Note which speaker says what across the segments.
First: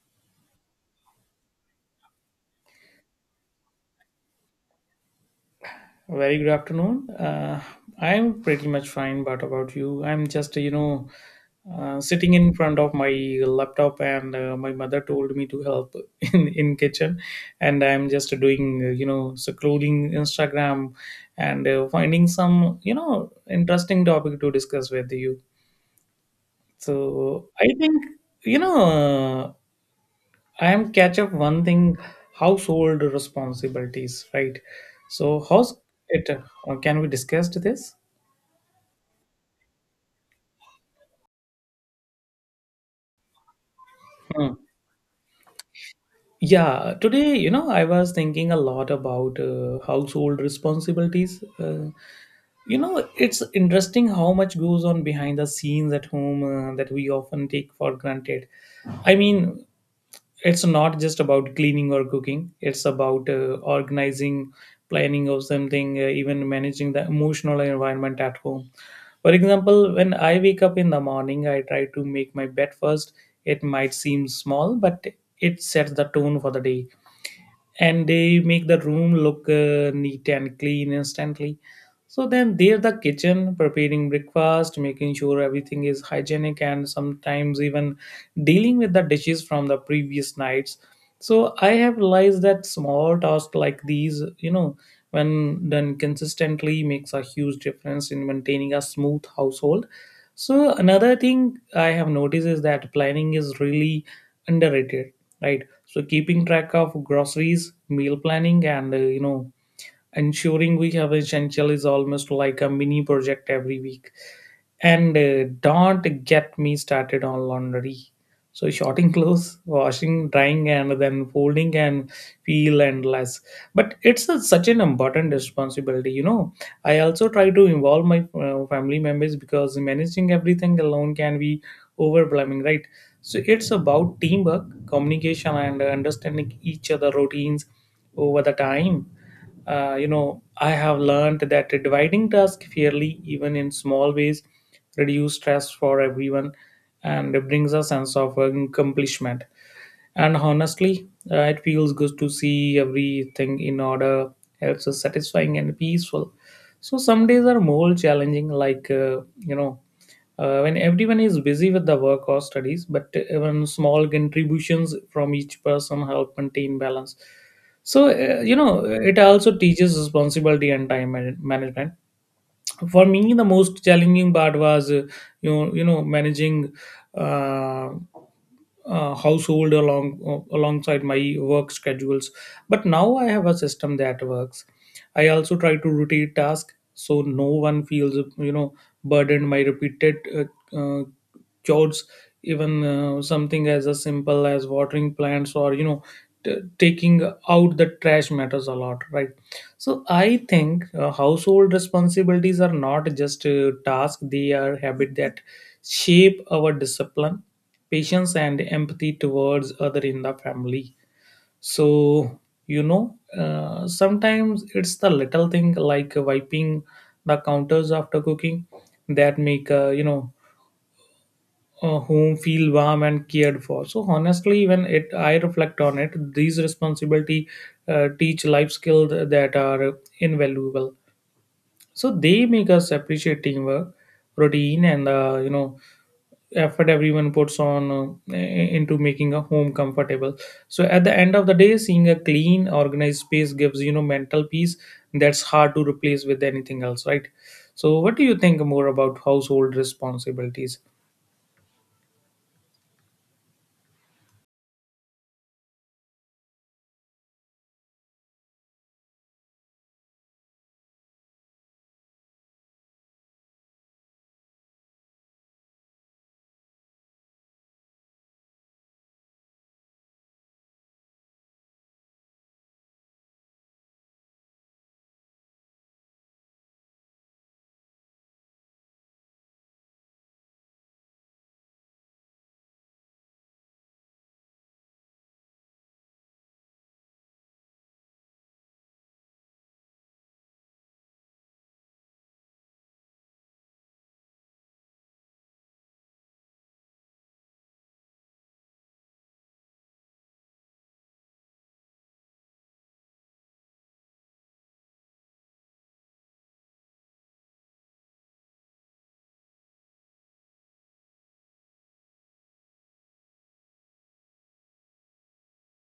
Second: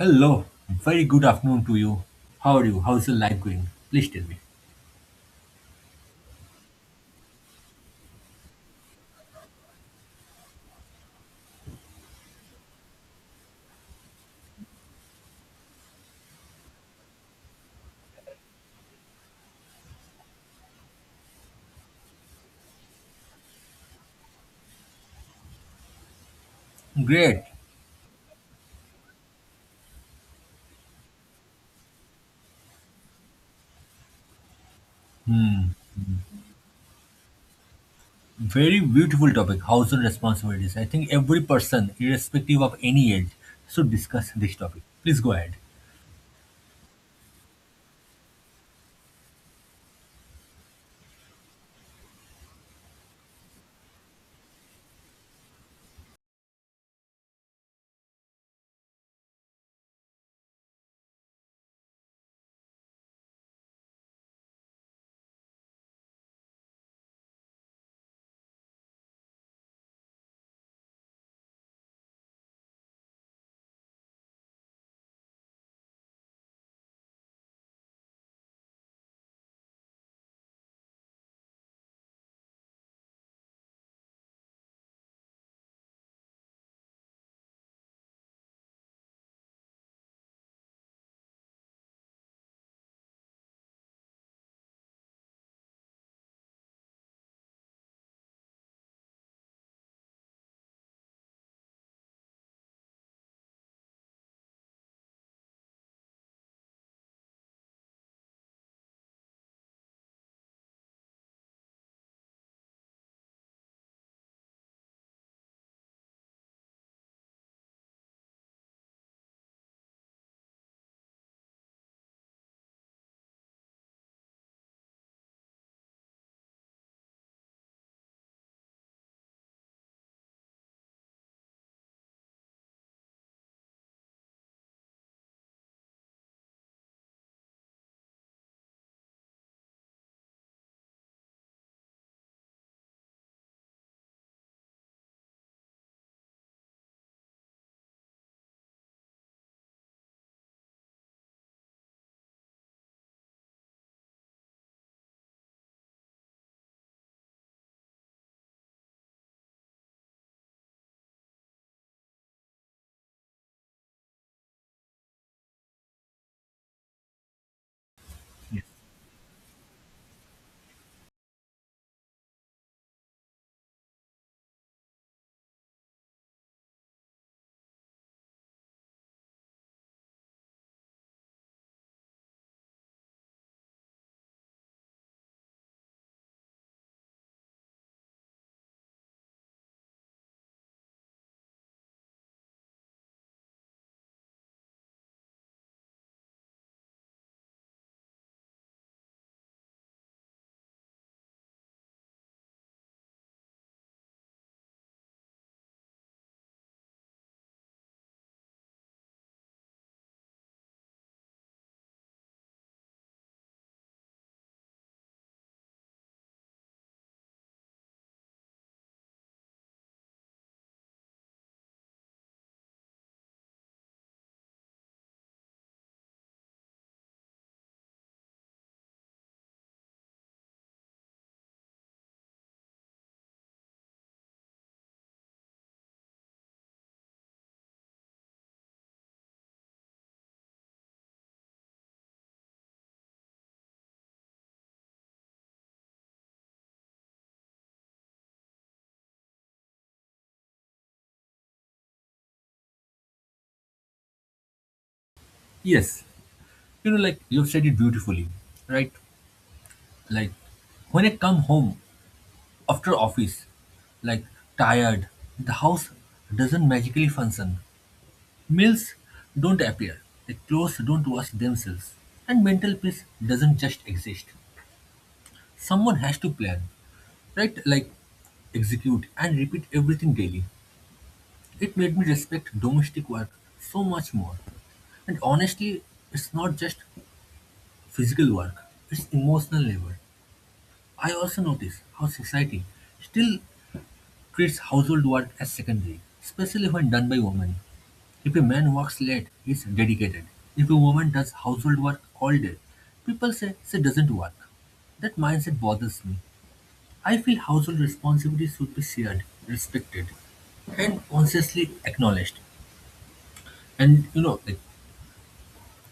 Speaker 1: Hello, very good afternoon to you. How are you? How's your life going? Please tell me.
Speaker 2: Very good afternoon. I'm pretty much fine, but about you, I'm just, you know, sitting in front of my laptop, and my mother told me to help in kitchen, and I'm just doing, you know, scrolling Instagram and finding some, you know, interesting topic to discuss with you.
Speaker 1: Great.
Speaker 2: So I think, you know, uh, I am catch up one thing household responsibilities, right? So
Speaker 1: Hmm,
Speaker 2: how's it? Can we discuss this?
Speaker 1: very beautiful topic, household responsibilities. I think every person, irrespective of any age, should discuss
Speaker 2: Hmm.
Speaker 1: this topic. Please go ahead.
Speaker 2: Yeah, today, you know, I was thinking a lot about household responsibilities. You know, it's interesting how much goes on behind the scenes at home that we often take for granted. I mean, it's not just about cleaning or cooking, it's about organizing, planning of something, even managing the emotional environment at home. For example, when I wake up in the morning, I try to make my bed first. It might seem small, but it sets the tone for the day, and they make the room look neat and clean instantly. So then they're the kitchen preparing breakfast, making sure everything is hygienic, and sometimes even dealing with the dishes from the previous nights. So I have realized that small tasks like these, you know, when done consistently, makes a huge difference in maintaining a smooth household. So another thing I have noticed is that planning is really underrated, right? So keeping track of groceries, meal planning, and you know, ensuring we have essential is almost like a mini project every week. And don't get me started on laundry, so sorting clothes, washing, drying, and then folding, and feel endless, but it's a, such an important responsibility, you know. I also try to involve my family members, because managing everything alone can be overwhelming, right? So it's about teamwork, communication, and understanding each other routines over the time. You know, I have learned that dividing tasks fairly, even in small ways, reduce stress for everyone and brings a sense of accomplishment. And honestly, it feels good to see everything in order. Helps is satisfying and peaceful. So some days are more challenging, like when everyone is busy with the work or studies. But even small contributions from each person help maintain balance. So you
Speaker 1: Yes.
Speaker 2: know, it also teaches responsibility and management. For me, the most challenging part was managing uh, household alongside my work schedules. But now I have a system that works. I also try to rotate tasks so no one feels, you know, burdened by repeated chores. Even something as simple as watering plants, or, you know, taking out the trash matters a lot, right? So I think household responsibilities are not just a task; they are habit that shape our discipline, patience, and empathy towards other in the family. So, you know, sometimes it's the little thing like wiping the counters after cooking that make, home feel warm and cared for. So honestly, when it I reflect on it, these responsibility teach life skills that are invaluable. So they make us appreciate teamwork, routine, and you know, effort everyone puts on into making a home comfortable. So at the end of the day, seeing a clean organized space gives, you know, mental peace that's hard to replace with anything else, right? So what do you think more about household responsibilities?
Speaker 1: Yes. You know, like you've said it beautifully, right? Like when I come home after office, like tired, the house doesn't magically function. Males don't appear, the clothes don't wash themselves, and mental peace doesn't just exist. Someone has to plan, right? Like execute and repeat everything daily. It made me respect domestic work so much more. And honestly, it's not just physical work, it's emotional labor. I also notice how society still treats household work as secondary, especially when done by women. If a man works late, he's dedicated. If a woman does household work all day, people say she doesn't work. That mindset bothers me. I feel household responsibilities should be shared, respected, and consciously acknowledged. And you know, like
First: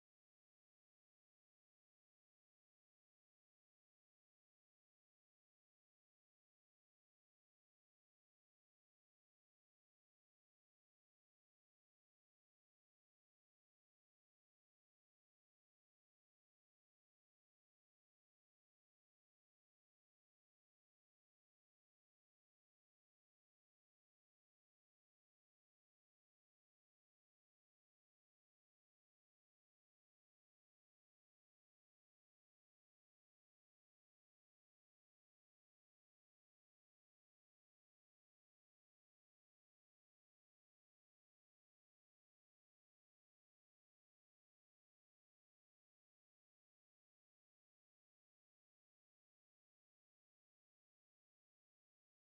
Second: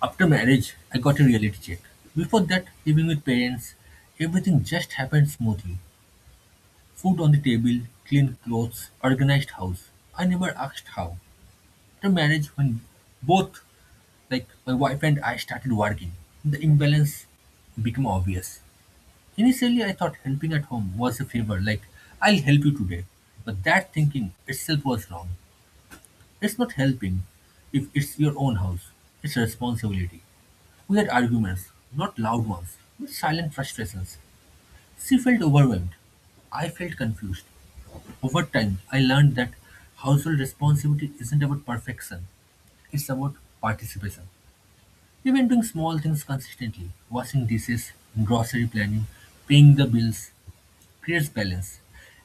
Speaker 1: after marriage, I got a reality check. Before that, living with parents, everything just happened smoothly. Food on the table, clean clothes, organized house. I never asked how. After marriage, when both like my wife and I started working, the imbalance became obvious. Initially, I thought helping at home was a favor, like I'll help you today. But that thinking itself was wrong. It's not helping if it's your own house, it's responsibility. We had arguments, not loud ones, but silent frustrations. She felt overwhelmed. I felt confused. Over time, I learned that household responsibility isn't about perfection, it's about participation. Even doing small things consistently, washing dishes, grocery planning, paying the bills, creates balance.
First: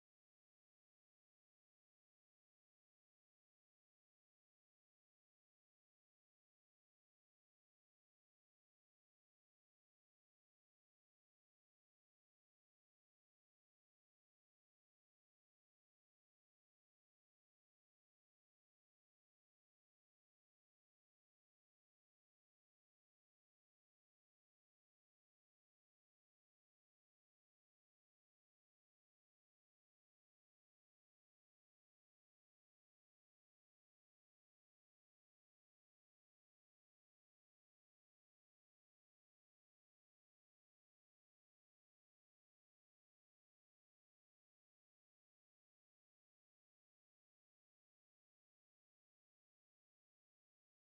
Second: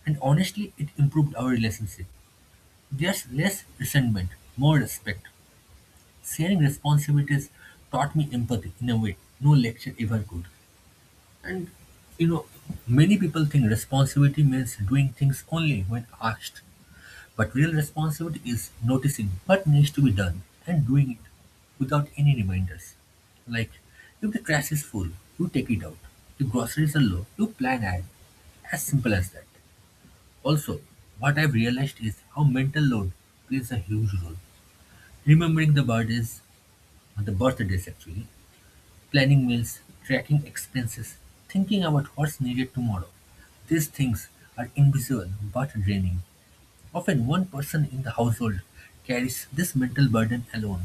Speaker 1: And honestly, it improved our relationship. There's less resentment, more respect. Sharing responsibilities taught me empathy in a way no lecture ever could. And you know, many people think responsibility means doing things only when asked. But real responsibility is noticing what needs to be done and doing it without any reminders. Like, if the trash is full, you take it out. If groceries are low, you plan ahead. As simple as that. Also, what I've realized is how mental load plays a huge role. Remembering the birthdays actually, planning meals, tracking expenses, thinking about what's needed tomorrow. These things are invisible but draining. Often one person in the household carries this mental burden alone,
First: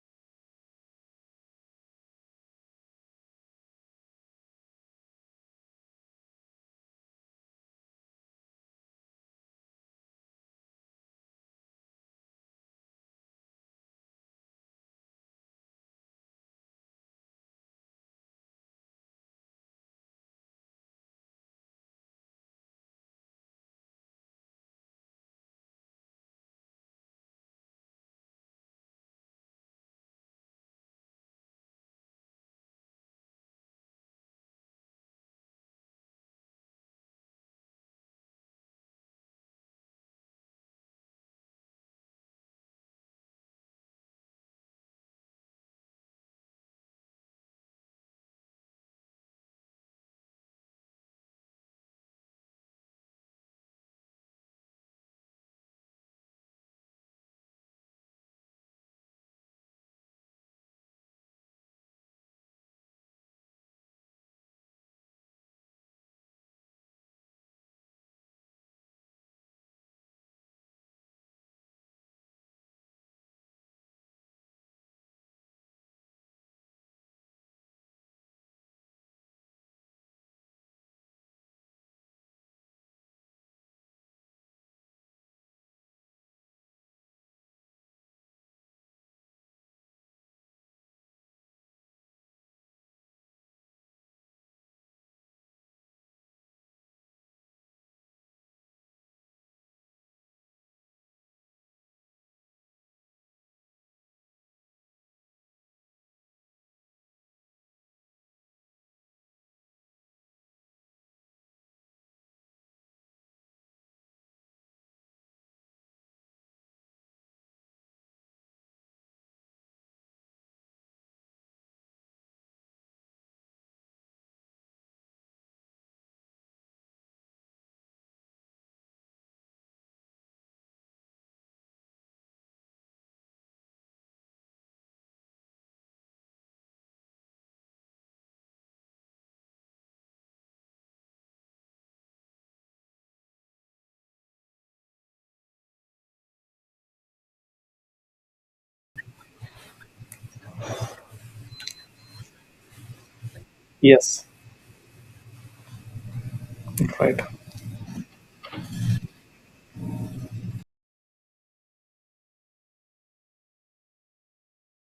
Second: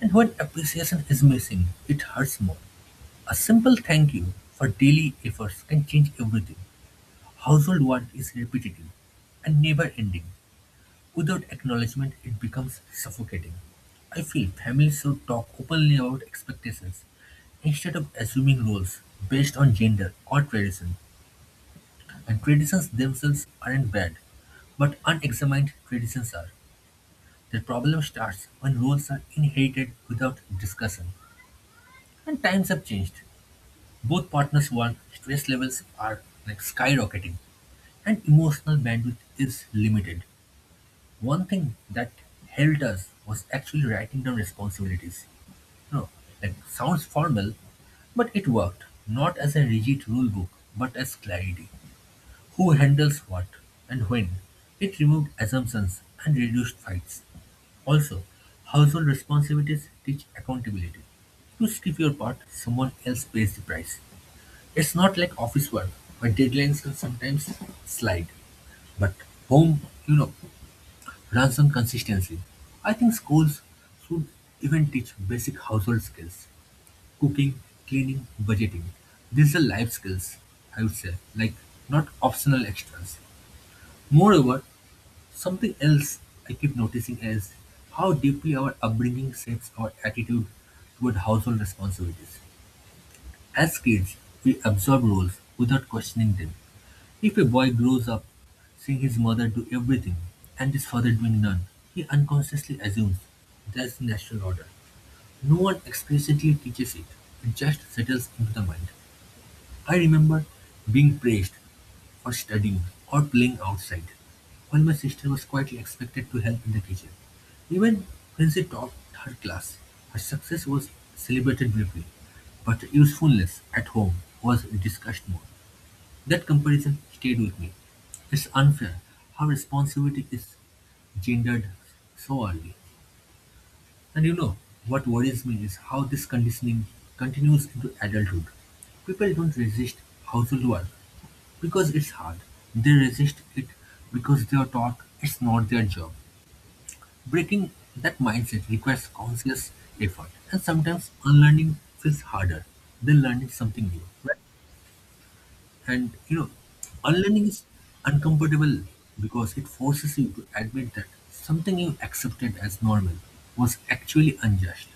Speaker 1: and when appreciation is missing, it hurts more. A simple thank you for daily efforts can change everything. Household work is repetitive and never ending. Without acknowledgement, it becomes suffocating. I feel families should talk openly about expectations instead of assuming roles based on gender or tradition. And traditions themselves aren't bad, but unexamined traditions are. The problem starts when roles are inherited without discussion. And times have changed. Both partners work, stress levels are like skyrocketing, and emotional bandwidth is limited. One thing that helped us was actually writing down responsibilities. No, like sounds formal, but it worked, not as a rigid rule book, but as clarity who handles what and when. It removed assumptions and reduced fights. Also, household responsibilities teach accountability. You skip your part, someone else pays the price. It's not like office work where deadlines can sometimes slide. But home, you know, runs on consistency. I think schools should even teach basic household skills cooking, cleaning, budgeting. These are life skills, I would say, like not optional extras. Moreover, something else I keep noticing is how deeply our upbringing shapes our attitude toward household responsibilities. As kids, we absorb roles without questioning them. If a boy grows up seeing his mother do everything and his father doing none, he unconsciously assumes that's the natural order. No one explicitly teaches it, it just settles into the mind. I remember being praised for studying or playing outside, while my sister was quietly expected to help in the kitchen. Even when she taught her class, her success was celebrated briefly, but her usefulness at home was discussed more. That comparison stayed with me. It's unfair how responsibility is gendered so early. And you know, what worries me is how this conditioning continues into adulthood. People don't resist household work because it's hard. They resist it because they are taught it's not their job. Breaking that mindset requires conscious effort, and sometimes unlearning feels harder than learning something new.
Speaker 2: Yes.
Speaker 1: Right? And you know,
Speaker 2: Right.
Speaker 1: unlearning is uncomfortable because it forces you to admit that something you accepted as normal was actually unjust.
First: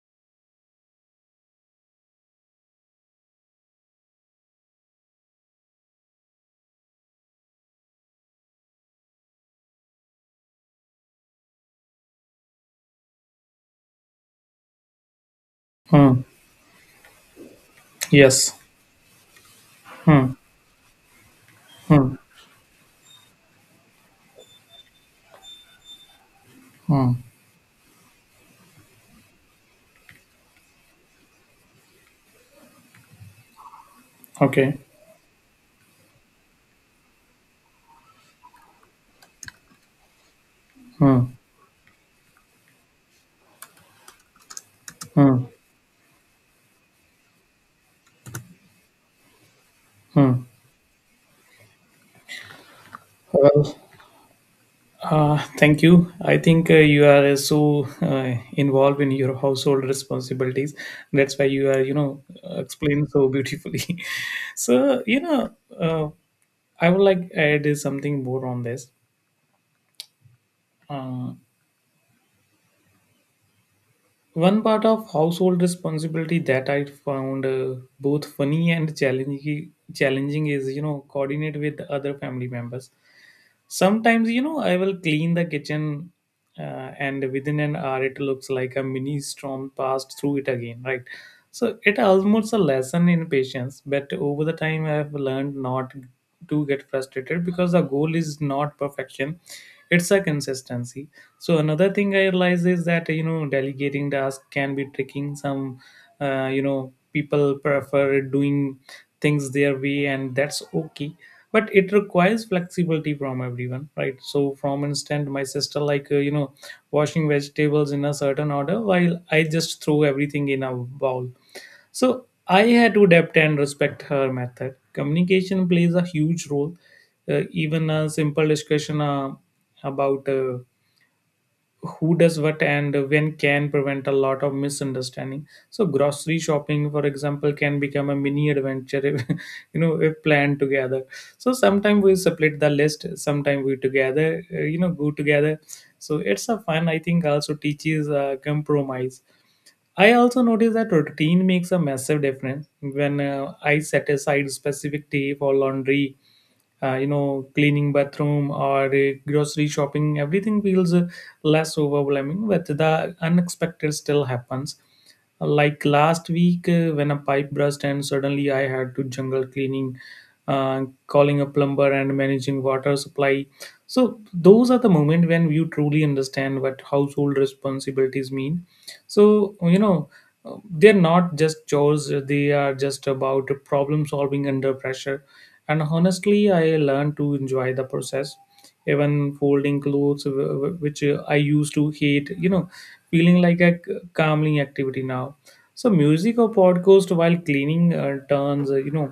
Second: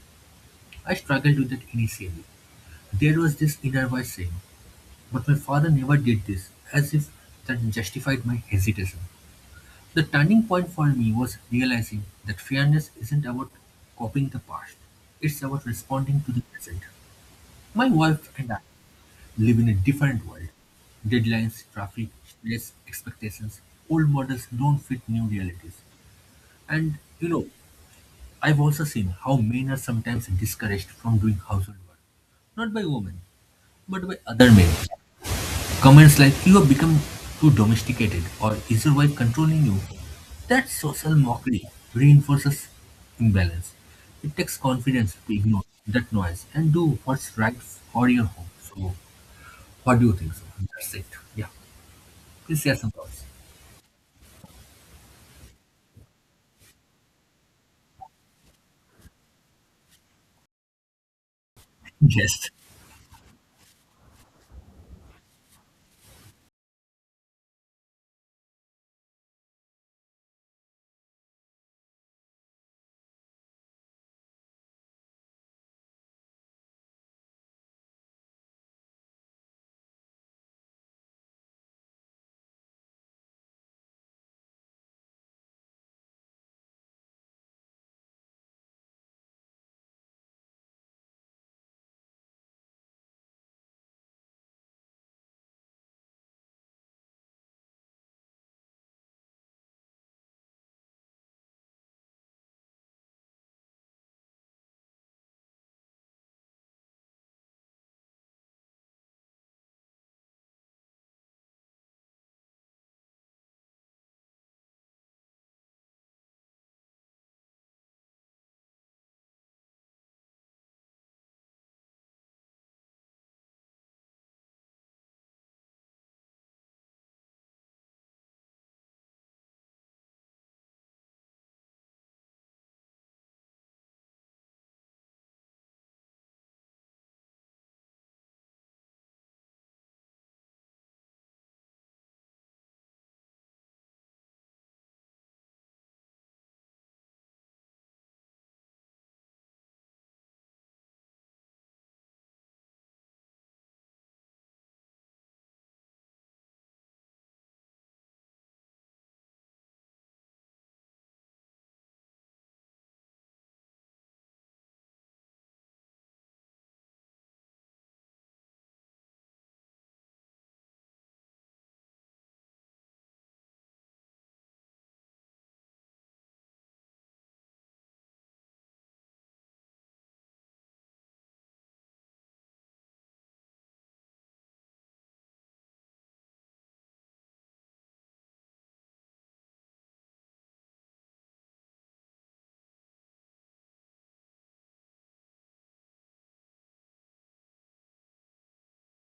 Speaker 1: I struggled with that initially. There was this inner voice saying, but my father never did this, as if that justified my hesitation. The turning point for me was realizing that fairness isn't about copying the past, it's about
Speaker 2: Hmm.
Speaker 1: responding to the present. My wife and
Speaker 2: Yes.
Speaker 1: I live in a different
Speaker 2: Hmm.
Speaker 1: world. Deadlines, traffic,
Speaker 2: Hmm.
Speaker 1: stress, expectations, old models don't fit new realities. And
Speaker 2: Hmm.
Speaker 1: you know, I've also seen how men are sometimes discouraged from doing household work not by women, but by other men,
Speaker 2: Okay.
Speaker 1: comments like you have become too domesticated or is your wife controlling you? That social
Speaker 2: Hmm.
Speaker 1: mockery reinforces imbalance. It takes confidence to
Speaker 2: Hmm.
Speaker 1: ignore that noise and do what's right for your home. So, what do you think?
Speaker 2: Hmm.
Speaker 1: So, that's it. Yeah. Please share some thoughts.
Speaker 2: Well, thank you. I think you are so involved in your household responsibilities. That's why you are, you know,
Speaker 1: Yes.
Speaker 2: explain so beautifully. So, you know, uh, I would like add something more on this. Uh, One part of household responsibility that I found both funny and challenging is, you know, coordinate with other family members. Sometimes, you know, I will clean the kitchen, and within an hour it looks like a mini storm passed through it again, right? So it almost a lesson in patience, but over the time I have learned not to get frustrated because the goal is not perfection. It's a consistency. So another thing I realize is that, you know, delegating tasks can be tricking. Some, you know, people prefer doing things their way, and that's okay, but it requires flexibility from everyone, right? So from instant my sister, like, you know, washing vegetables in a certain order, while I just throw everything in a bowl. So I had to adapt and respect her method. Communication plays a huge role. Even a simple discussion about who does what and when can prevent a lot of misunderstanding. So grocery shopping, for example, can become a mini adventure if you know, if planned together. So sometimes we split the list, sometimes we together, you know, go together. So it's a fun, I think, also teaches compromise. I also notice that routine makes a massive difference when I set aside specific day for laundry, you know, cleaning bathroom or grocery shopping, everything feels less overwhelming. But the unexpected still happens, like last week when a pipe burst, and suddenly I had to jungle cleaning, calling a plumber, and managing water supply. So those are the moment when you truly understand what household responsibilities mean. So, you know, they're not just chores, they are just about problem solving under pressure. And honestly, I learned to enjoy the process. Even folding clothes, which I used to hate, you know, feeling like a calming activity now. So music or podcast while cleaning turns, uh, you know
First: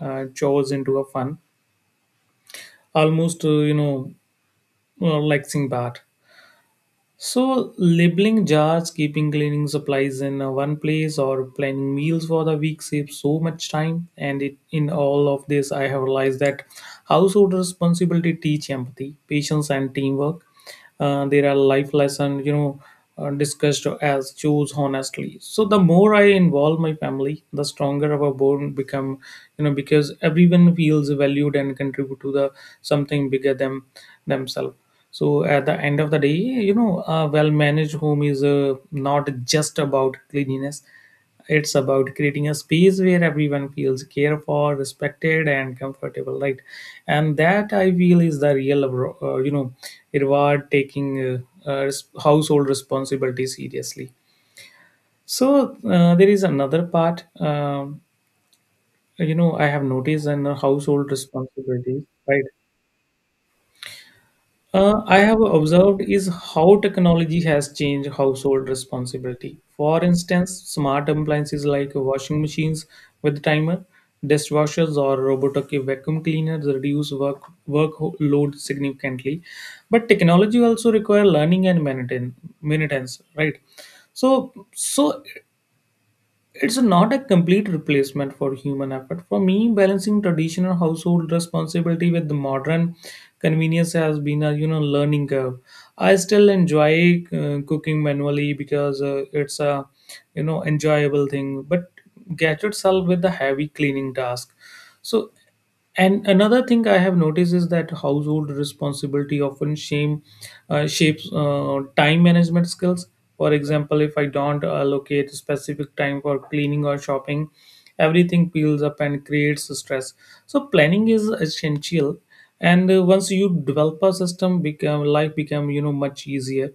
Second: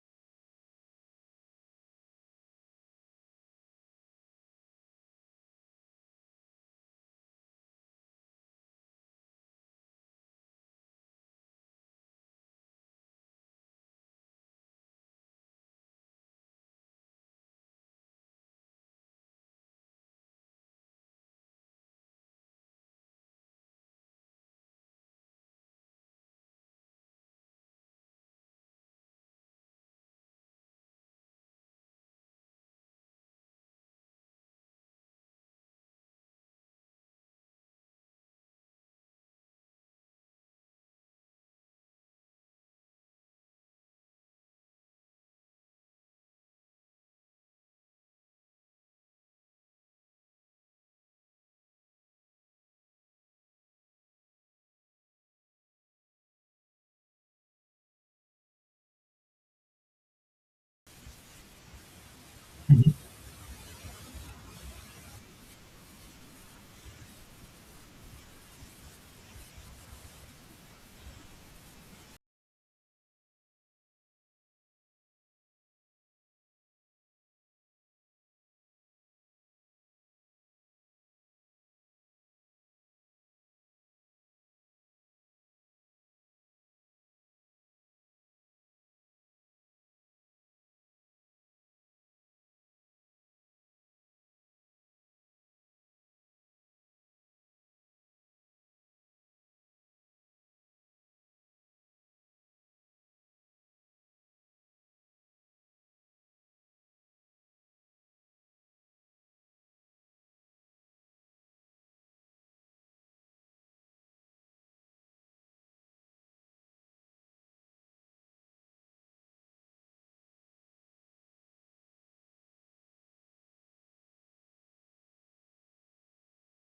Speaker 2: uh, chores into a fun, almost, like sing. So, labeling jars, keeping cleaning supplies in one place, or planning meals for the week saves so much time. And it, in all of this, I have realized that household responsibility teach empathy, patience, and teamwork. There are life lessons, you know, discussed as choose honestly. So, the more I involve my family, the stronger our bond become, you know, because everyone feels valued and contribute to the something bigger than themselves. So at the end of the day, you know, a well-managed home is not just about cleanliness. It's about creating a space where everyone feels cared for, respected, and comfortable, right? And that I feel is the real, reward taking household responsibility seriously. So there is another part. You know, I have noticed in household responsibilities, right? I have observed is how technology has changed household responsibility. For instance, smart appliances like washing machines with timer, dishwashers, or robotic vacuum cleaners reduce workload significantly. But technology also require learning and maintenance, right? So it's not a complete replacement for human effort. For me, balancing traditional household responsibility with the modern convenience has been a, you know, learning curve. I still enjoy cooking manually, because it's a, you know, enjoyable thing, but gadgets help with the heavy cleaning task. So. And another thing I have noticed is that household responsibility often shapes time management skills. For example, if I don't allocate specific time for cleaning or shopping, everything piles up and creates stress. So, planning is essential, and once you develop a system, become life become, you know, much easier.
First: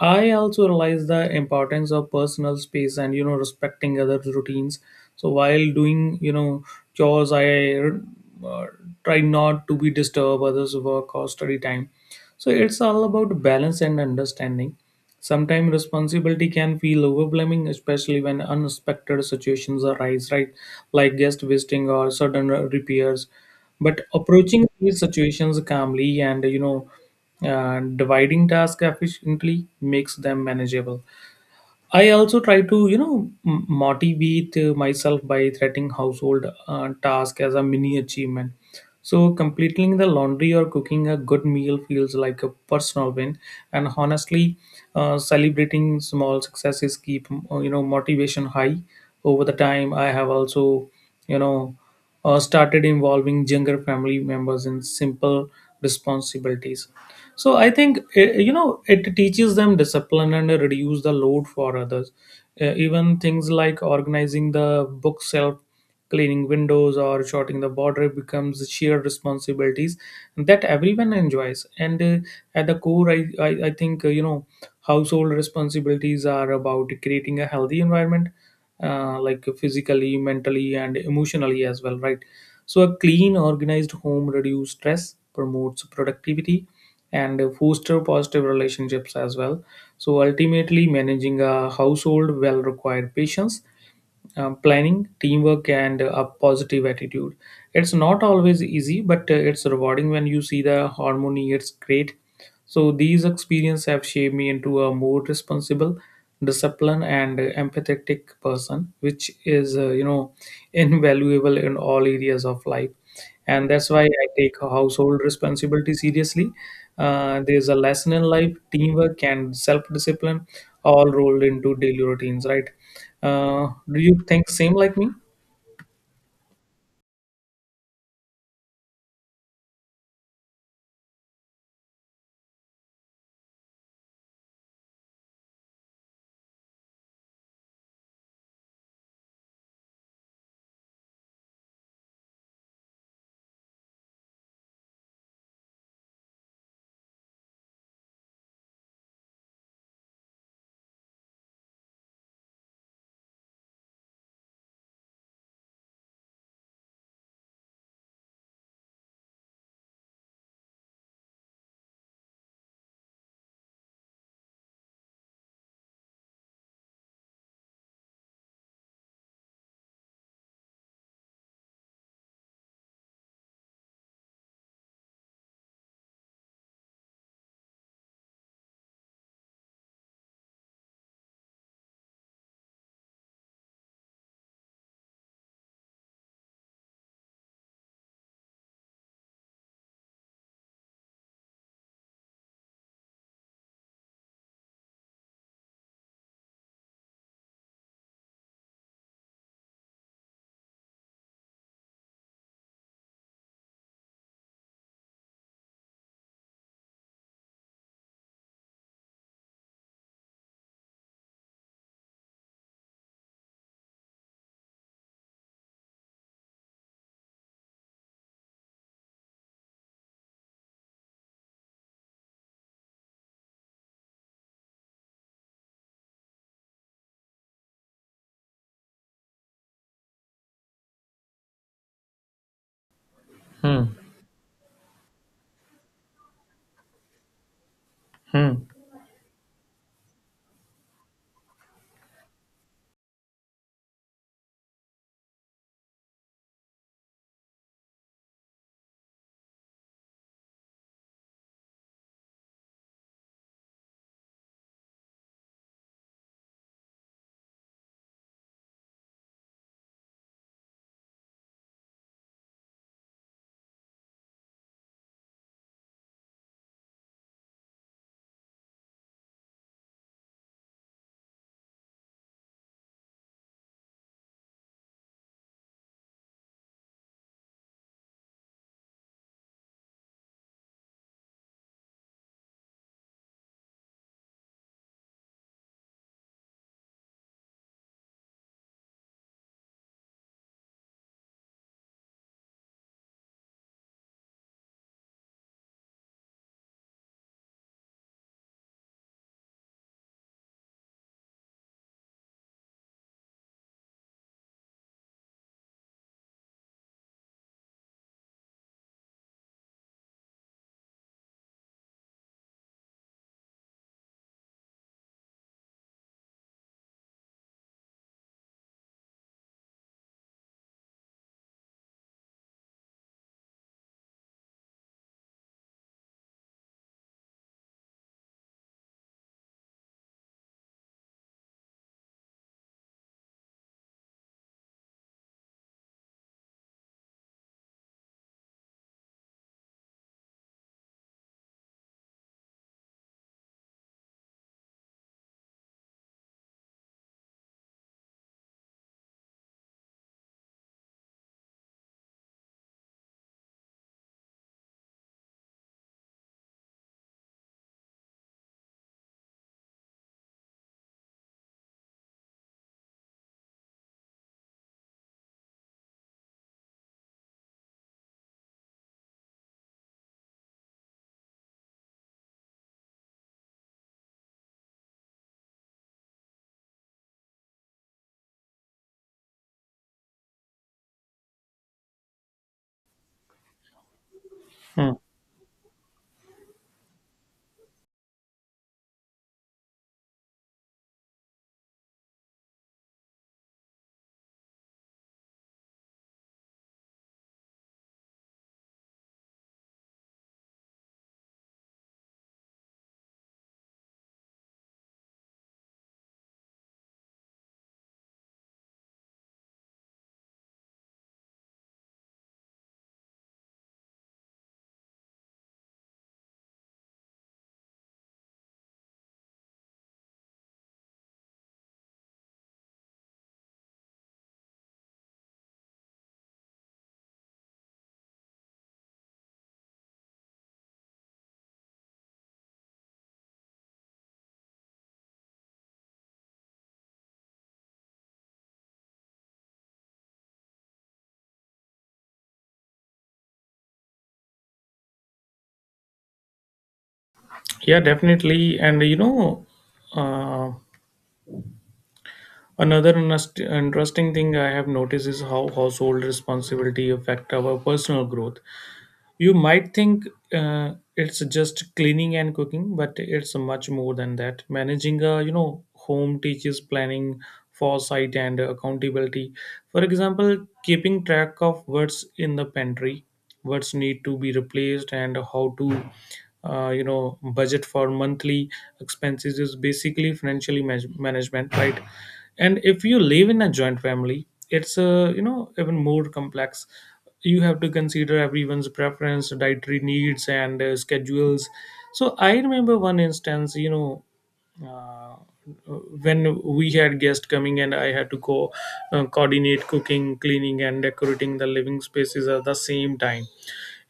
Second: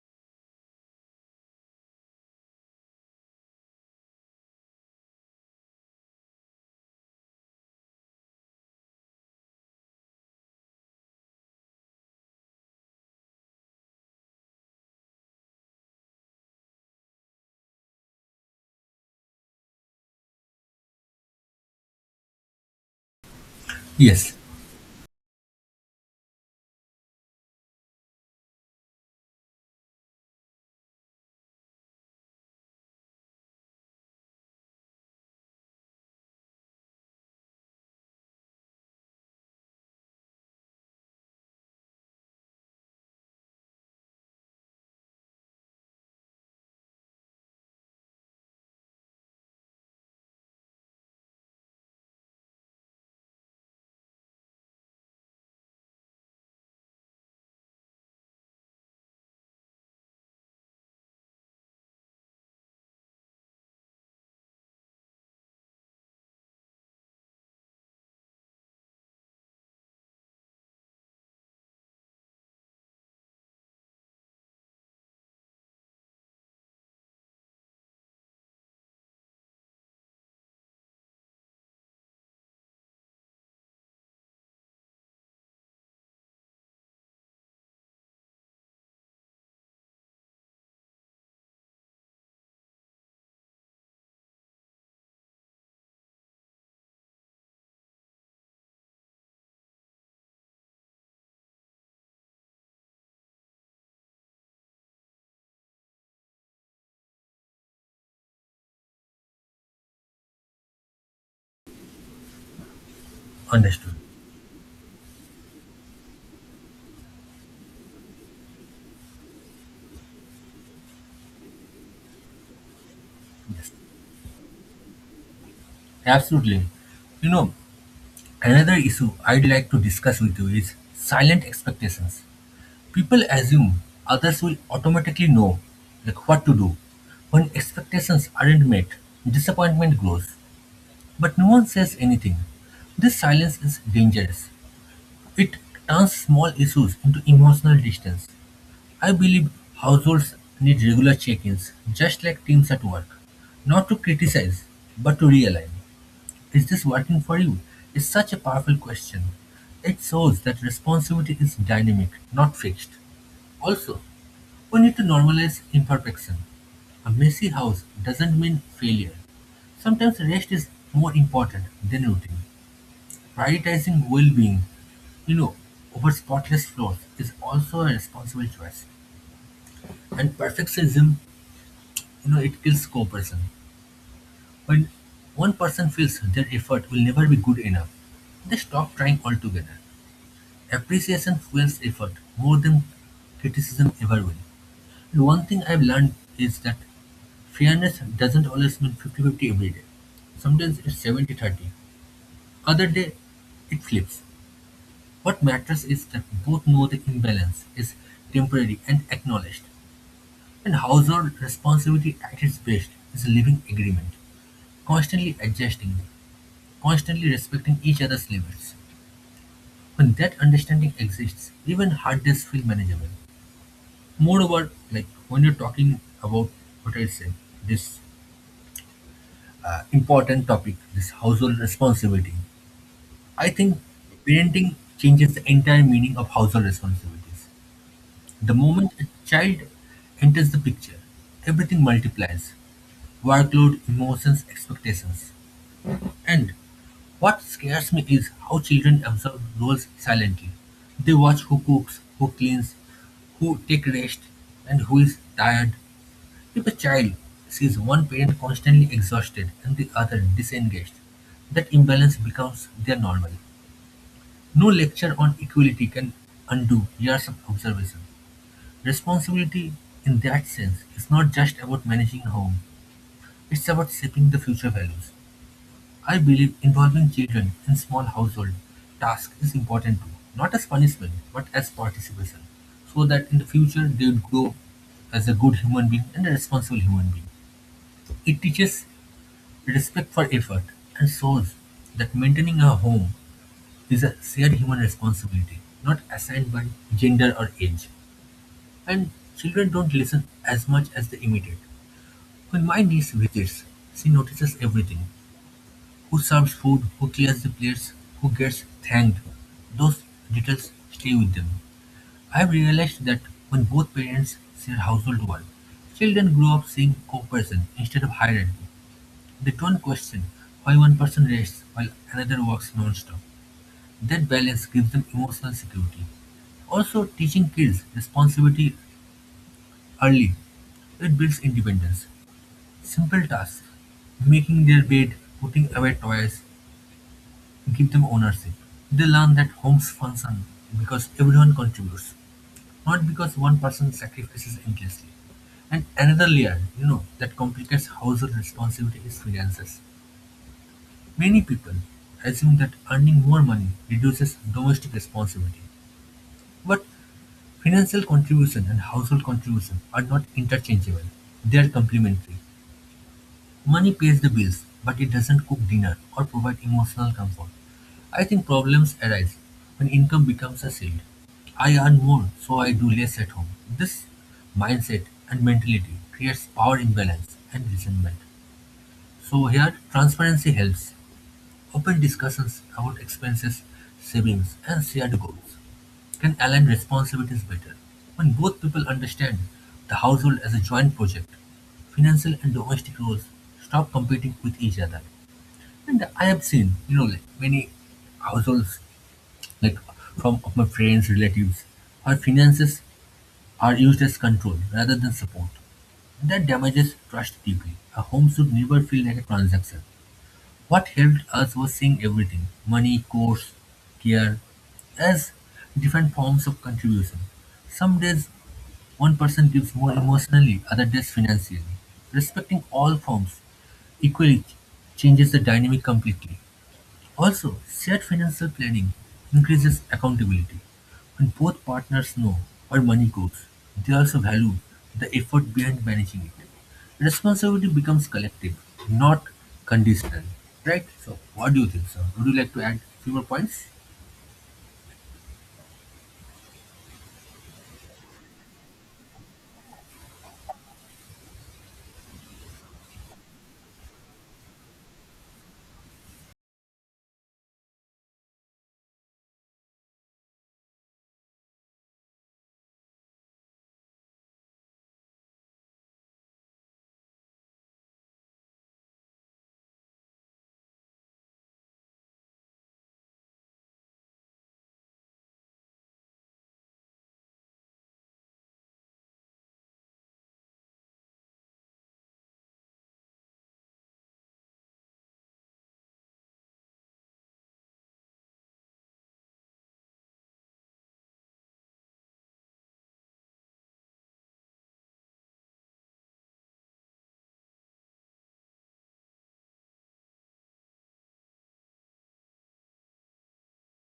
Speaker 2: I also realize the importance of personal space and, you know, respecting other routines. So while doing, you know, chores, I uh, try not to be disturbed others work or study time. So it's all about balance and understanding. Sometimes responsibility can feel overwhelming, especially when unexpected situations arise, right? Like guest visiting or sudden repairs. But
Speaker 1: Yes.
Speaker 2: approaching these situations calmly and, you know, dividing tasks efficiently makes them manageable. I also try to, you know, motivate myself by threatening household task as a mini achievement. So completing the laundry or cooking a good meal feels like a personal win. And honestly, celebrating small successes keep, you know, motivation high. Over the time, I have also, you know, started involving younger family members in simple responsibilities. So I think, you know, it teaches them discipline and reduce the load for others. Even things like organizing the bookshelf, cleaning windows, or sorting the border becomes shared responsibilities that everyone enjoys. And at the core, I think, you know, household responsibilities are about creating a healthy environment, like physically, mentally, and emotionally as well, right? So a clean organized home reduces stress, promotes productivity, and foster positive relationships as well. So ultimately managing a household well required patience, planning, teamwork, and a positive attitude. It's not always easy, but it's rewarding when you see the harmony. It's great. So these experiences have shaped me into a more responsible, disciplined, and empathetic person, which is invaluable in all areas of life. And that's
Speaker 1: Understood.
Speaker 2: why I take household responsibility seriously. There's a lesson in life, teamwork and self-discipline, all rolled into daily routines, right?
Speaker 1: Yes.
Speaker 2: Do you think same like me?
Speaker 1: Absolutely. You know, another issue I'd like to discuss with you is silent expectations. People assume others will automatically know like what to do. When expectations aren't met, disappointment grows. But no one says anything. This silence is dangerous. It turns small issues into emotional distance. I believe households need regular check-ins, just like teams at work. Not to criticize, but to realign. Is this working for you? Is such a powerful question. It shows that responsibility is dynamic, not fixed. Also, we need to normalize imperfection. A messy house doesn't mean failure. Sometimes rest is more important than routine. Prioritizing well-being, you know, over spotless floors is also a responsible choice. And perfectionism, you know, it kills cooperation. When one person feels their effort will never be good enough, they stop trying altogether. Appreciation fuels effort more than criticism ever will. One thing I've learned is that fairness doesn't always mean 50-50. Sometimes it's 70-30. Other day, it flips. What matters is that both know the imbalance is temporary and acknowledged. And household responsibility at its best is a living agreement, constantly adjusting, constantly respecting each other's limits. When that understanding exists, even hard days feel manageable. Moreover, like when you're talking about what I said, this important topic, this household responsibility. I think
Speaker 2: Hmm,
Speaker 1: parenting changes the entire meaning of household responsibilities. The
Speaker 2: hmm,
Speaker 1: moment a child enters the picture, everything multiplies workload, emotions, expectations. And what scares me is how children absorb roles silently. They watch who cooks, who cleans, who take rest, and who is tired. If a child sees one parent constantly exhausted and the other disengaged, that imbalance becomes their normal. No lecture on equality can undo years of observation. Responsibility, in that sense, is not just about managing home, it's about shaping the future values. I believe involving children in small household tasks is important too, not as punishment, but as participation, so that in the future they would grow as a good human being and a responsible human being. It teaches respect for effort, and shows that maintaining a home is a shared human responsibility, not assigned by gender or age. And children don't listen as much as they imitate. When my niece visits, she notices everything who serves food, who clears the plates, who gets thanked. Those details stay with them. I've realized that when both parents share household work, children grow up seeing cooperation instead of hierarchy. They don't question why one person rests while another works non-stop. That balance gives them emotional security. Also, teaching kids responsibility early. It builds independence. Simple tasks, making their bed, putting away toys, give them ownership. They learn that homes function because everyone contributes, not because one person sacrifices endlessly. And another layer, you know, that complicates household responsibility is finances. Many people assume that earning more money reduces domestic responsibility, but financial contribution and household contribution are not interchangeable. They are complementary. Money pays the bills, but it doesn't cook dinner or provide emotional comfort. I think problems arise when income becomes a shield. I earn more, so I do less at home. This mindset and mentality creates power imbalance and resentment. So here, transparency helps. Open discussions about expenses, savings, and
Speaker 2: hmm.
Speaker 1: shared goals can align responsibilities better. When both people understand the household as a joint project, financial and domestic roles stop competing with each other. And I have seen, you know, like many households, like from of my friends, relatives, where finances are used as control rather than support. That damages trust deeply. A home should never feel like a transaction. What helped us was seeing everything money, course, care as different forms of contribution. Some days one person gives more emotionally, other days financially. Respecting all forms equally changes the dynamic completely. Also, shared financial planning increases accountability. When both partners know where money goes, they also value the effort behind managing it. Responsibility becomes collective, not conditional. Right? So, what do you think, sir? Would you like to add few more points?
Speaker 2: Yeah, definitely. And you know, uh, another interesting thing I have noticed is how household responsibility affect our personal growth. You might think it's just cleaning and cooking, but it's much more than that. Managing a, you know, home teaches planning, foresight, and accountability. For example, keeping track of what's in the pantry, what's need to be replaced, and how to budget for monthly expenses is basically management, right? And if you live in a joint family, it's even more complex. You have to consider everyone's preference, dietary needs, and schedules. So I remember one instance, you know, uh, when we had guests coming and I had to go coordinate cooking, cleaning, and decorating the living spaces at the same time.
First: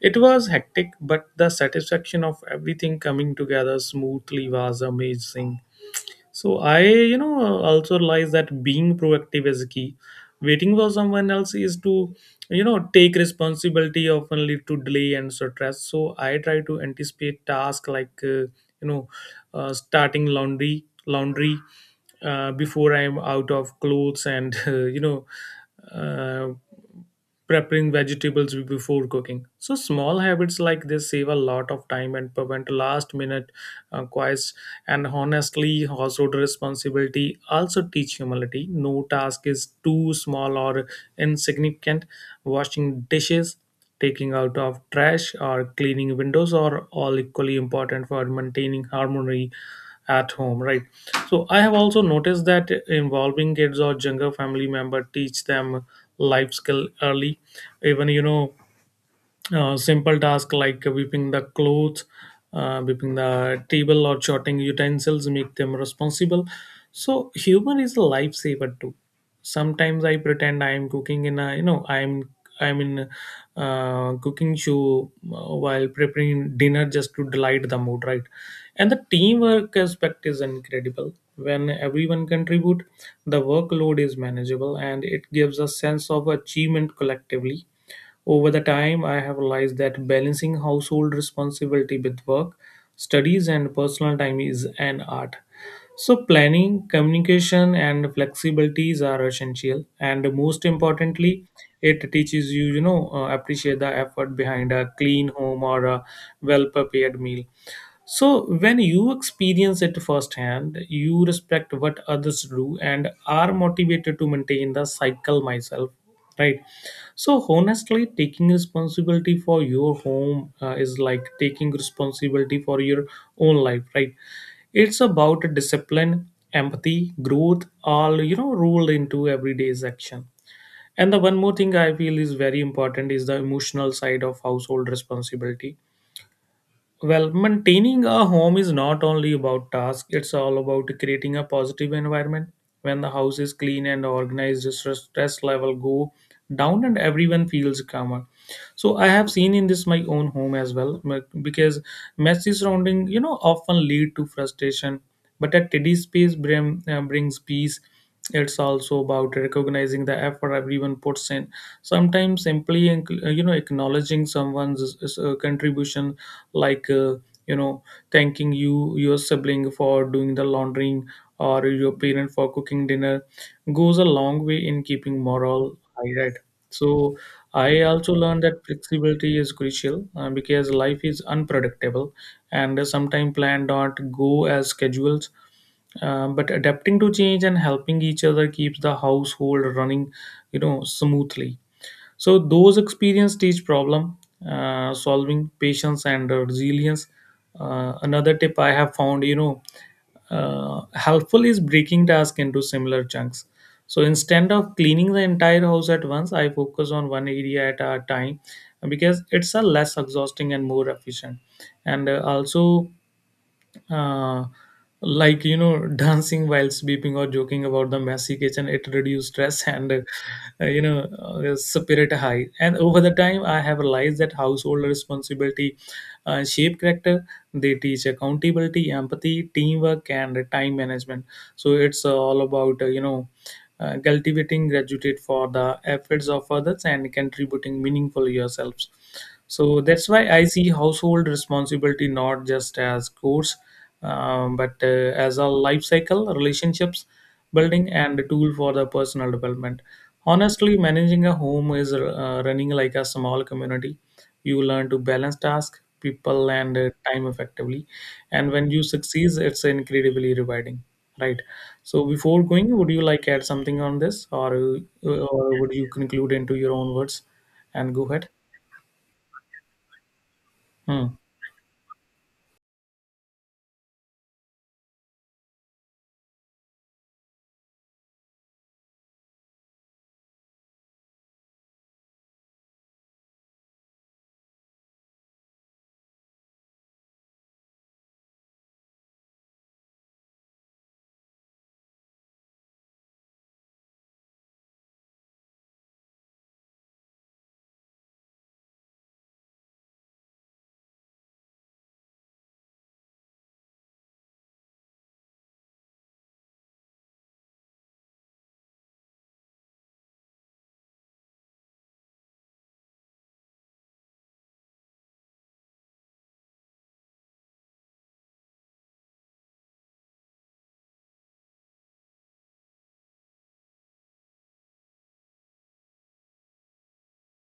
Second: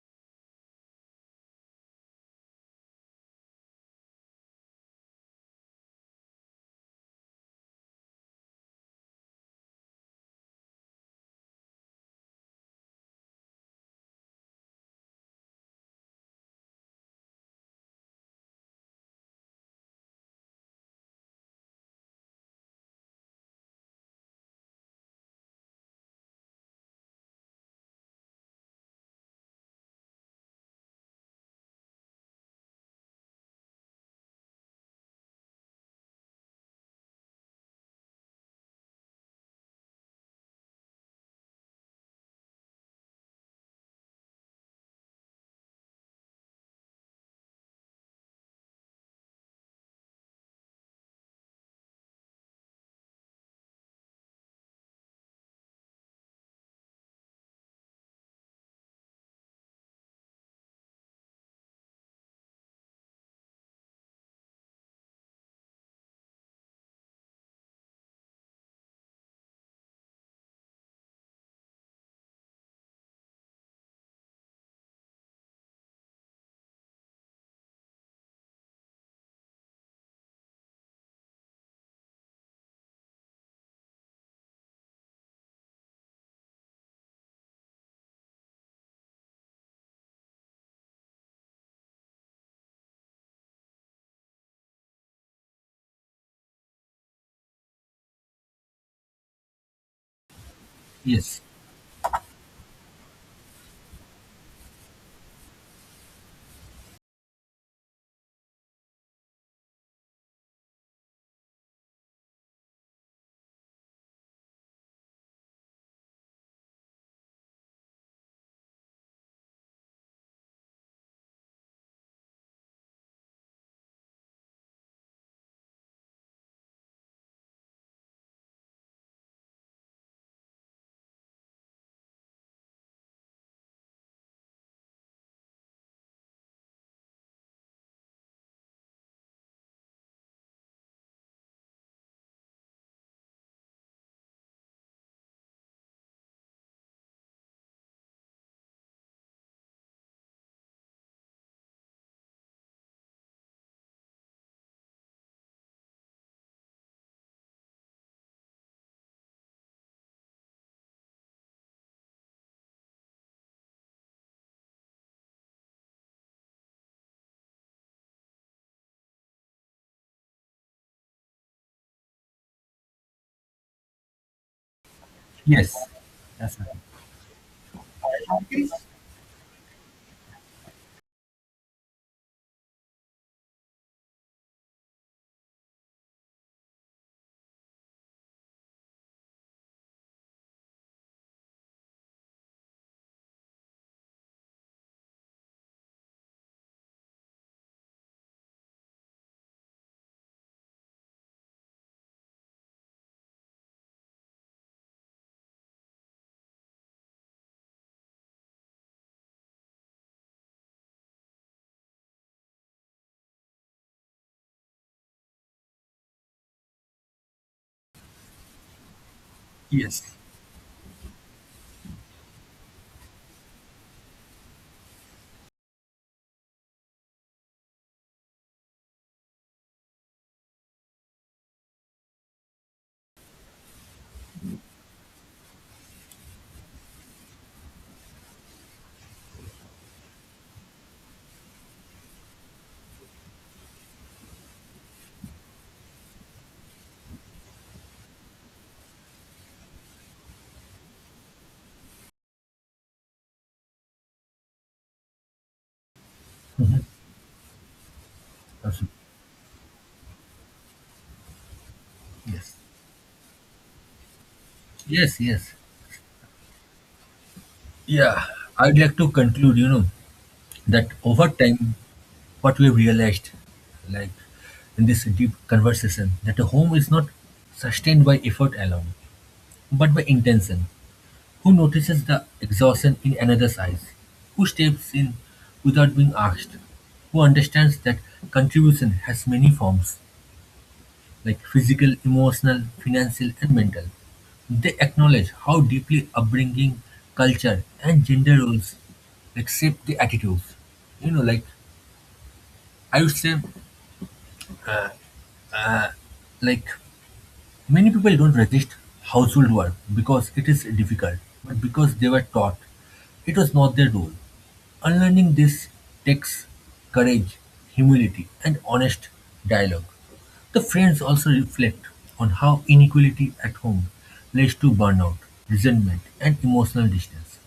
Speaker 2: It was hectic, but the satisfaction of everything coming together smoothly was amazing. So I, you know, also realized that being proactive is key. Waiting for someone else is to, you know, take responsibility often lead to delay and stress. So I try to anticipate tasks like, you know, starting laundry before I'm out of clothes, and uh, preparing vegetables before cooking. So small habits like this save a lot of time and prevent last minute quiet. And honestly, household responsibility also teach humility. No task is too small or insignificant. Washing dishes, taking out of trash, or cleaning windows are all equally important for maintaining harmony at home, right? So I have also noticed that involving kids or younger family member teach them life skill early. Even, you know, simple tasks like whipping the clothes, whipping the table, or sorting utensils make them responsible. So humor is a lifesaver too. Sometimes I pretend I am cooking in a, you know, I'm in a, cooking show while preparing dinner, just to delight the mood, right? And the teamwork aspect is incredible. When everyone contribute, the workload is manageable and it gives a sense of achievement collectively. Over the time, I have realized that balancing household responsibility with work, studies, and personal time is an art. So planning, communication, and flexibilities are essential. And most
Speaker 1: Yes.
Speaker 2: importantly, it teaches you, you know, appreciate the effort behind a clean home or a well prepared meal. So when you experience it firsthand, you respect what others do and are motivated to maintain the cycle myself, right? So honestly, taking responsibility for your home is like taking responsibility for your own life, right? It's about discipline, empathy, growth, all, you know, rolled into everyday's action. And the one more thing I feel is very important is the emotional side of household responsibility. Well, maintaining a home is not only about tasks, it's all about creating a positive environment. When the house is clean and organized, the stress level go down and everyone feels calmer. So I have seen in this my own home as well, because messy surrounding, you know, often lead to frustration. But a tidy space brings peace. It's also about recognizing the effort everyone puts in. Sometimes simply, acknowledging someone's contribution, like, you know thanking you your sibling for doing the laundry, or your parent for cooking dinner, goes a long way in keeping
Speaker 1: Yes.
Speaker 2: morale high, right?
Speaker 1: That's right.
Speaker 2: So I also learned that flexibility is crucial, because life is unpredictable and sometimes plans don't go as schedules. But adapting to change and helping each other keeps the household running, you know, smoothly. So those experience teach problem solving, patience, and resilience. Another tip I have found, you know, helpful is breaking task into similar chunks. So instead of cleaning the entire house at once, I focus on one area at a time because it's a less exhausting and more efficient. And also, uh, like, you know, dancing while sleeping or joking about the messy kitchen, it reduces stress and,
Speaker 1: Yes.
Speaker 2: spirit high. And over the time I have realized that household responsibility shape character. They teach accountability, empathy, teamwork, and time management. So it's, all about, cultivating gratitude for the efforts of others and contributing meaningful yourselves. So that's why I see household responsibility not just as chores, but as a life cycle, relationships building, and a tool for the personal development. Honestly, managing a home is running like a small community. You learn to balance tasks, people, and
Speaker 1: Mhm.
Speaker 2: time effectively. And when you
Speaker 1: Absolutely.
Speaker 2: succeed, it's incredibly rewarding. Right. So before
Speaker 1: Yes.
Speaker 2: going, would you like add something on this, or uh,
Speaker 1: Yes, yes.
Speaker 2: or would you conclude into your own words and go
Speaker 1: Yeah,
Speaker 2: ahead?
Speaker 1: I'd like to conclude, you know, that
Speaker 2: Hmm.
Speaker 1: over time, what we realized, like in this deep conversation, that a home is not sustained by effort alone, but by intention. Who notices the exhaustion in another's eyes? Who steps in without being asked? Who understands that contribution has many forms, like physical, emotional, financial, and mental? They acknowledge how deeply upbringing, culture, and gender roles like shape the attitudes. You know, like I would say, like, many people don't resist household work because it is difficult, but because they were taught it was not their role. Unlearning this takes courage, humility, and honest dialogue. The friends also reflect on how inequality at home leads to burnout, resentment, and emotional distance.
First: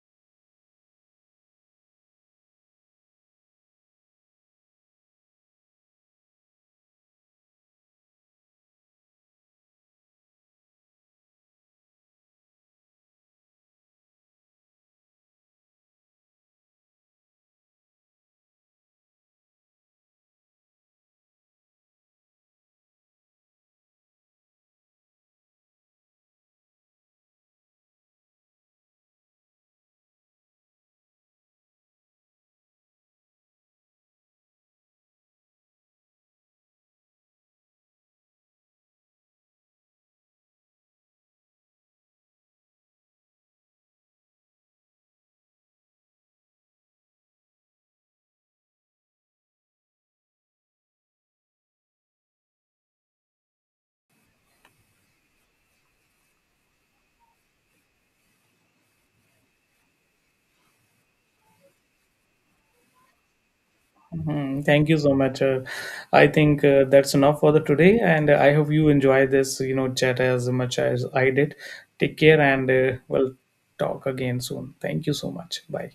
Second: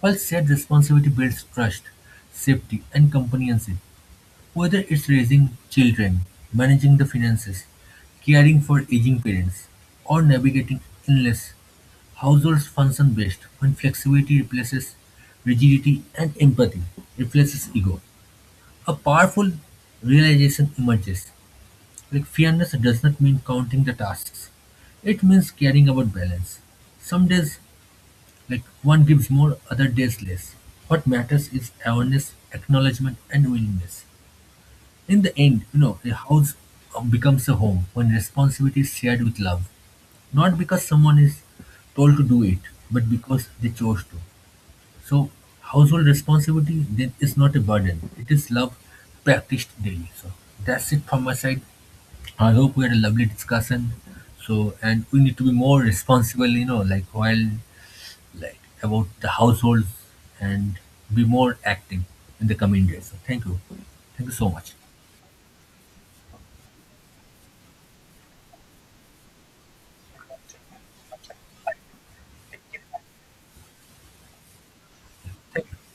Speaker 1: While shared responsibility builds trust, safety, and companionship, whether it's raising children, managing the finances, caring for aging parents, or navigating illness, households function best when flexibility replaces rigidity and empathy replaces ego. A powerful realization emerges. Like fairness does not mean counting the tasks. It means caring about balance. Some days, like one gives more, other days less. What matters is awareness, acknowledgement, and willingness. In the end, you know, a house becomes a home when responsibility is shared with love, not because someone is told to do it, but because they chose to. So, household responsibility then is not a burden; it is love practiced daily. So, that's it from my side. I hope we had a lovely discussion. So, and we need to be more responsible, you know, like while like about the households and be more active in the coming days. So, thank you so
Speaker 2: Mhm.
Speaker 1: much.
Speaker 2: Thank you so much. I think that's enough for the today, and I hope you enjoy this, you know, chat as much as I did. Take care, and we'll talk again soon. Thank you so much. Bye.